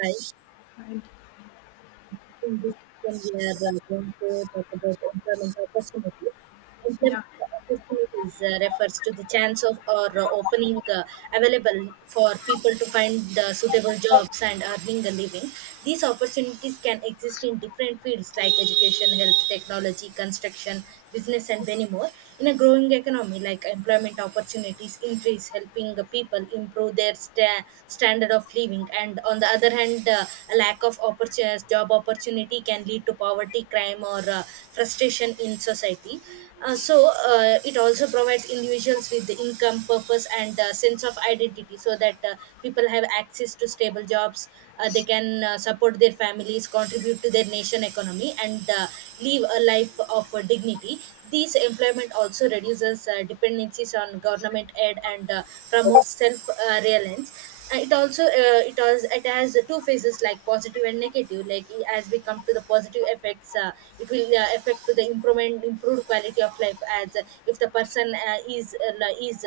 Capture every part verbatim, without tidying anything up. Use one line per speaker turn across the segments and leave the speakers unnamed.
Hi. In this session, we are uh, going to talk about employment opportunities. Employment
Yeah,
opportunities uh, refers to the chance of or uh, opening uh, available for people to find uh, suitable jobs and earning a living. These opportunities can exist in different fields like education, health, technology, construction, business, and many more. In a growing economy, like employment opportunities increase, helping the people improve their sta- standard of living. And on the other hand, uh, a lack of opportunities, job opportunity can lead to poverty, crime, or uh, frustration in society. Uh, so uh, it also provides individuals with the income, purpose, and uh, sense of identity, so that uh, people have access to stable jobs. Uh, they can uh, support their families, contribute to their nation economy, and uh, live a life of uh, dignity. These employment also reduces uh, dependencies on government aid and uh, promotes self uh, reliance. Uh, it also uh, it has it has two phases like positive and negative. Like i- as we come to the positive effects, uh, it will uh, affect to the improvement improved quality of life as uh, if the person uh, is uh, li- is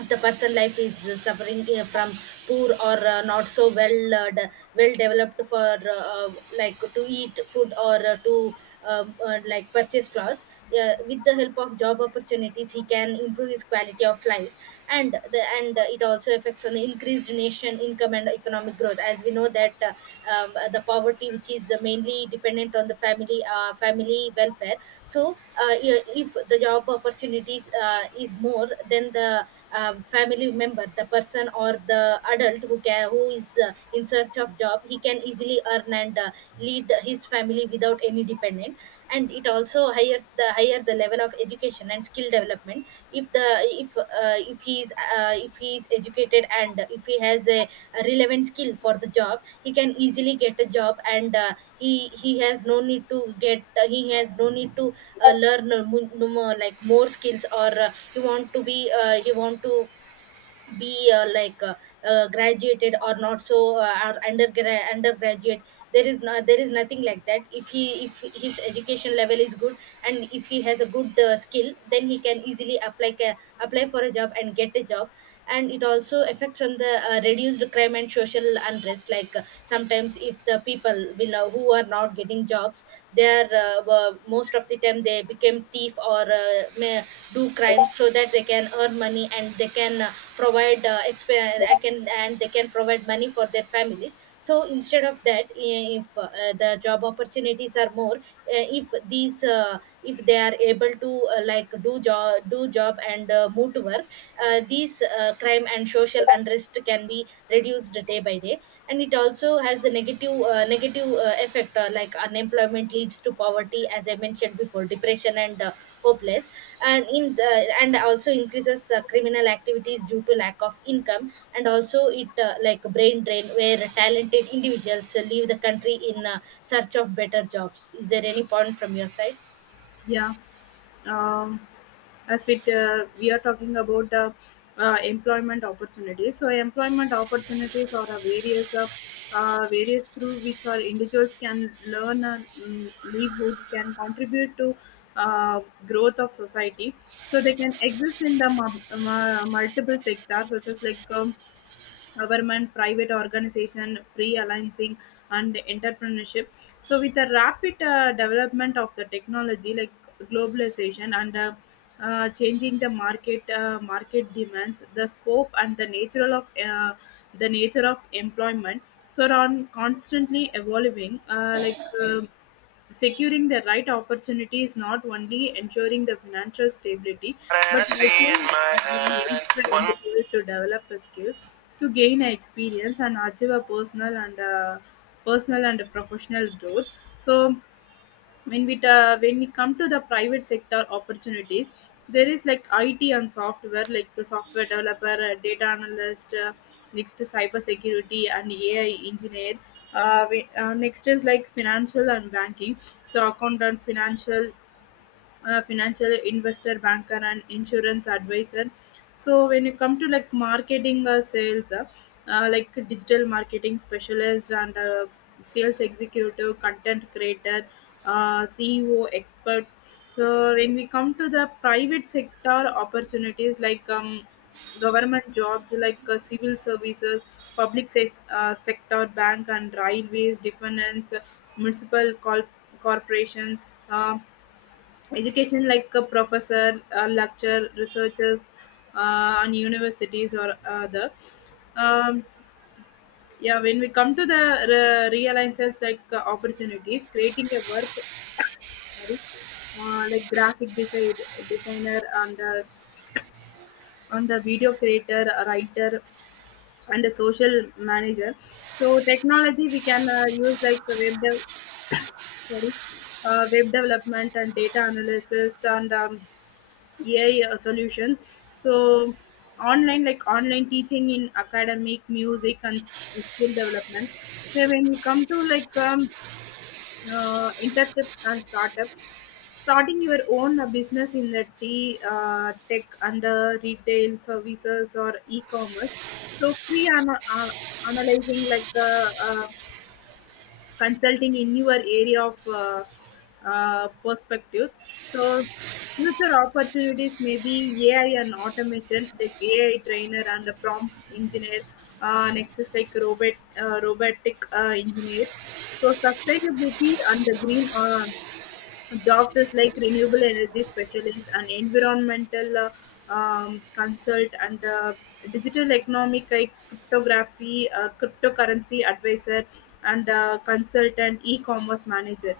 if the person life is uh, suffering uh, from poor or uh, not so well uh, de- well developed for uh, uh, like to eat food or uh, to um, uh, like purchase clothes, uh, with the help of job opportunities he can improve his quality of life. And the and uh, it also affects on the increased nation income and economic growth, as we know that uh, um, the poverty which is uh, mainly dependent on the family uh, family welfare. So uh, yeah, if the job opportunities uh, is more, then the um, family member, the person or the adult who can who is uh, in search of job, he can easily earn and uh, lead his family without any dependent. And it also hires the higher the level of education and skill development. If the if uh, if he is uh, if he is educated, and if he has a, a relevant skill for the job, he can easily get a job. And uh, he he has no need to get uh, he has no need to uh, learn uh, mo- no more like more skills. Or uh, he want to be uh, he want to be uh, like uh, uh, graduated or not, so uh, or undergra- undergraduate. There is no there is nothing like that. If he, if his education level is good and if he has a good uh, skill, then he can easily apply ca- apply for a job and get a job. And it also affects on the uh, reduced crime and social unrest. Like uh, sometimes if the people will uh, who are not getting jobs, they are uh, were- most of the time they became thief, or uh, may do crimes so that they can earn money and they can uh, provide uh, exp- I can and they can provide money for their families. So instead of that, i- if uh, the job opportunities are more, uh, if these uh, if they are able to uh, like do job do job and uh, move to work, uh, these uh, crime and social unrest can be reduced day by day. And it also has a negative uh, negative uh, effect. Uh, like unemployment leads to poverty, as I mentioned before, depression and uh, hopeless. And in uh, and also increases uh, criminal activities due to lack of income. And also it uh, like brain drain where talented individuals uh, leave the country in uh, search of better jobs. Is there any point from your side?
yeah. Um, as we uh, we are talking about the uh, employment opportunities, so employment opportunities are a various uh, uh, various through which our individuals can learn and um, livelihood can contribute to uh, growth of society. So they can exist in the mu- mu- multiple sectors, such as like um, government, private organization, free freelancing, and entrepreneurship. So, with the rapid uh, development of the technology, like globalization and uh, uh, changing the market uh, market demands, the scope and the nature of uh, the nature of employment, so are on constantly evolving. Uh, like um, securing the right opportunity is not only ensuring the financial stability, but
Fantasy in
also
my
uh, helps the
hand. One.
individual to develop the skills, to gain experience, and achieve a personal and uh, personal and professional growth. So when we ta- when we come to the private sector opportunities, there is like IT and software, like a software developer, a data analyst, uh, next is cyber security and AI engineer, uh, we, uh, next is like financial and banking, so account and financial, a financial investor, banker, and insurance advisor. So when you come to like marketing or sales, uh, uh, like digital marketing specialist and uh, sales executive, content creator, uh, C E O expert. So when we come to the private sector opportunities, like um, government jobs, like uh, civil services, public se- uh, sector, bank and railways, defense, municipal col- corporation, um, education like a professor, a lecturer, researchers, uh, and universities or other. Um, yeah, when we come to the re- realizes like uh, opportunities, creating a work, sorry, uh, like graphic design, designer and uh, and the video creator, a writer, and a social manager. So technology we can uh, use like web dev- sorry, uh, web development and data analysis and um, A I solution. So online, like online teaching in academic, music, and skill development. So when we come to like um, uh, internship and startup, starting your own uh, business in the tea, uh, tech under retail services or e-commerce. So pre-analyzing like uh, uh, consulting in your area of uh, uh, perspectives. So future opportunities may be A I and automation, like A I trainer and a prompt engineer, uh, next is like robot, uh, robotic uh, engineer. So sustainability and the green uh, jobs, like renewable energy specialist and environmental uh, um, consult and uh, digital economic, like cryptography, uh, cryptocurrency advisor and uh, consultant, e-commerce manager.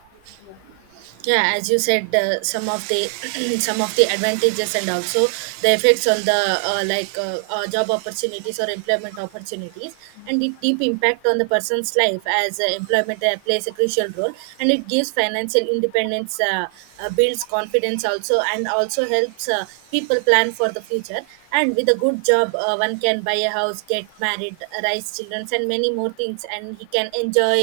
Yeah, as you said, uh, some of the some of the advantages and also the effects on the uh, like uh, uh, job opportunities or employment opportunities. And it deep impact on the person's life. As uh, employment uh, plays a crucial role, and it gives financial independence. Uh, uh, builds confidence also, and also helps uh, people plan for the future. And with a good job, uh, one can buy a house, get married, raise children, and many more things. And he can enjoy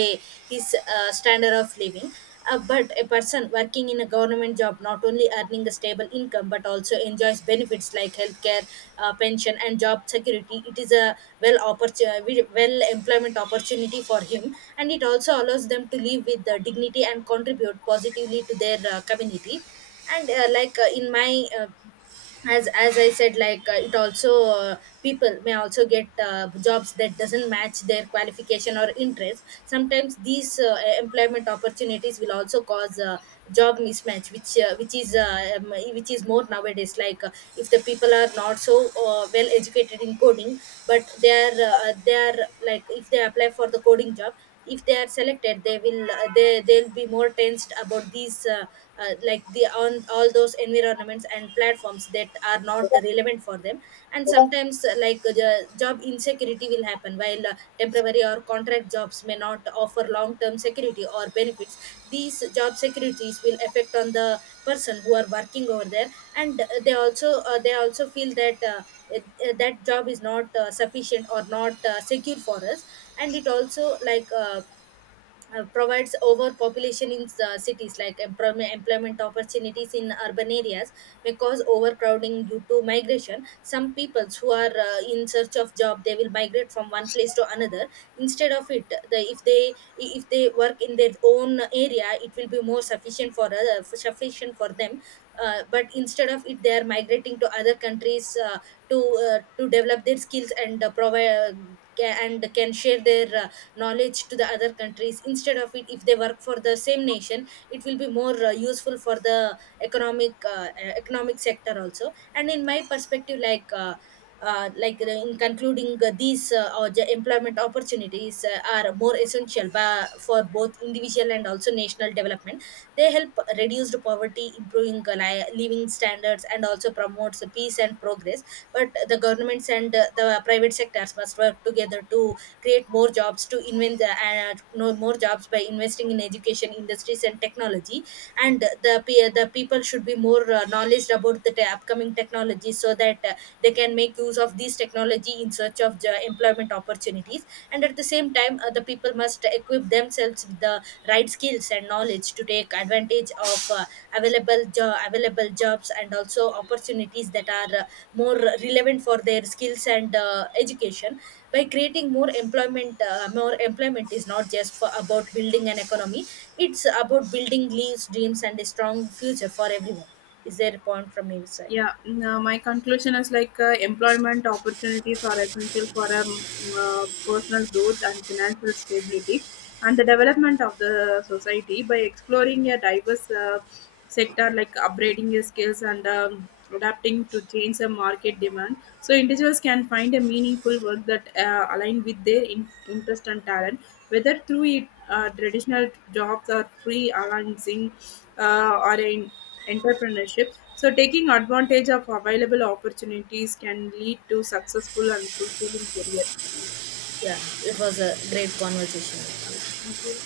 his uh, standard of living. Uh, but a person working in a government job, not only earning a stable income, but also enjoys benefits like healthcare, uh, pension, and job security. It is a well opportunity, well employment opportunity for him, and it also allows them to live with uh, dignity and contribute positively to their uh, community. And uh, like uh, in my uh, as as I said, like uh, it also uh, people may also get uh, jobs that doesn't match their qualification or interest. Sometimes these uh, employment opportunities will also cause uh, job mismatch, which uh, which is uh, um, which is more nowadays. Like uh, if the people are not so uh, well educated in coding, but they are uh, they are like if they apply for the coding job, if they are selected, they will uh, they they'll be more tensed about these uh, uh, like the on all those environments and platforms that are not relevant for them. And sometimes uh, like uh, the job insecurity will happen, while uh, temporary or contract jobs may not offer long term security or benefits. These job securities will affect on the person who are working over there. And uh, they also uh, they also feel that uh, uh, that job is not uh, sufficient or not uh, secure for us. And it also like uh, uh, provides overpopulation in uh, cities. Like employment, employment opportunities in urban areas may cause overcrowding due to migration. Some peoples who are uh, in search of job, they will migrate from one place to another. Instead of it, the, if they, if they work in their own area, it will be more sufficient for uh, sufficient for them. Uh, but instead of it, they are migrating to other countries, uh, to uh, to develop their skills and uh, provide uh, ca- and can share their uh, knowledge to the other countries. Instead of it, if they work for the same nation, it will be more uh, useful for the economic uh, uh, economic sector also. And in my perspective, like uh, uh, like uh, in concluding uh, these, uh, or the employment opportunities uh, are more essential, ba- for both individual and also national development. They help reduce the poverty, improving uh, li- living standards, and also promotes the peace and progress. But the governments and uh, the private sectors must work together to create more jobs, to invent the, uh, no, more jobs by investing in education, industries and technology. And the pe- the people should be more uh, knowledge about the te- upcoming technology, so that that uh, they can make use of these technology in search of jo- employment opportunities. And at the same time, uh, the people must equip themselves with the right skills and knowledge to take advantage of uh, available jo- available jobs, and also opportunities that are uh, more relevant for their skills and uh, education. By creating more employment, uh, more employment is not just for, about building an economy. It's about building leaves dreams and a strong future for everyone. Is there a point from your side?
Yeah, mm, uh, my conclusion is like uh, employment opportunities are essential for um, uh, personal growth and financial stability and the development of the society, by exploring a diverse uh, sector, like upgrading your skills and um, adapting to change the market demand. So individuals can find a meaningful work that uh, align with their in- interest and talent, whether through it, uh, traditional jobs or free freelancing uh, or in entrepreneurship, so, taking advantage of available opportunities can lead to successful and fulfilling career. Yeah,
Yeah, it was a great conversation.
thank you.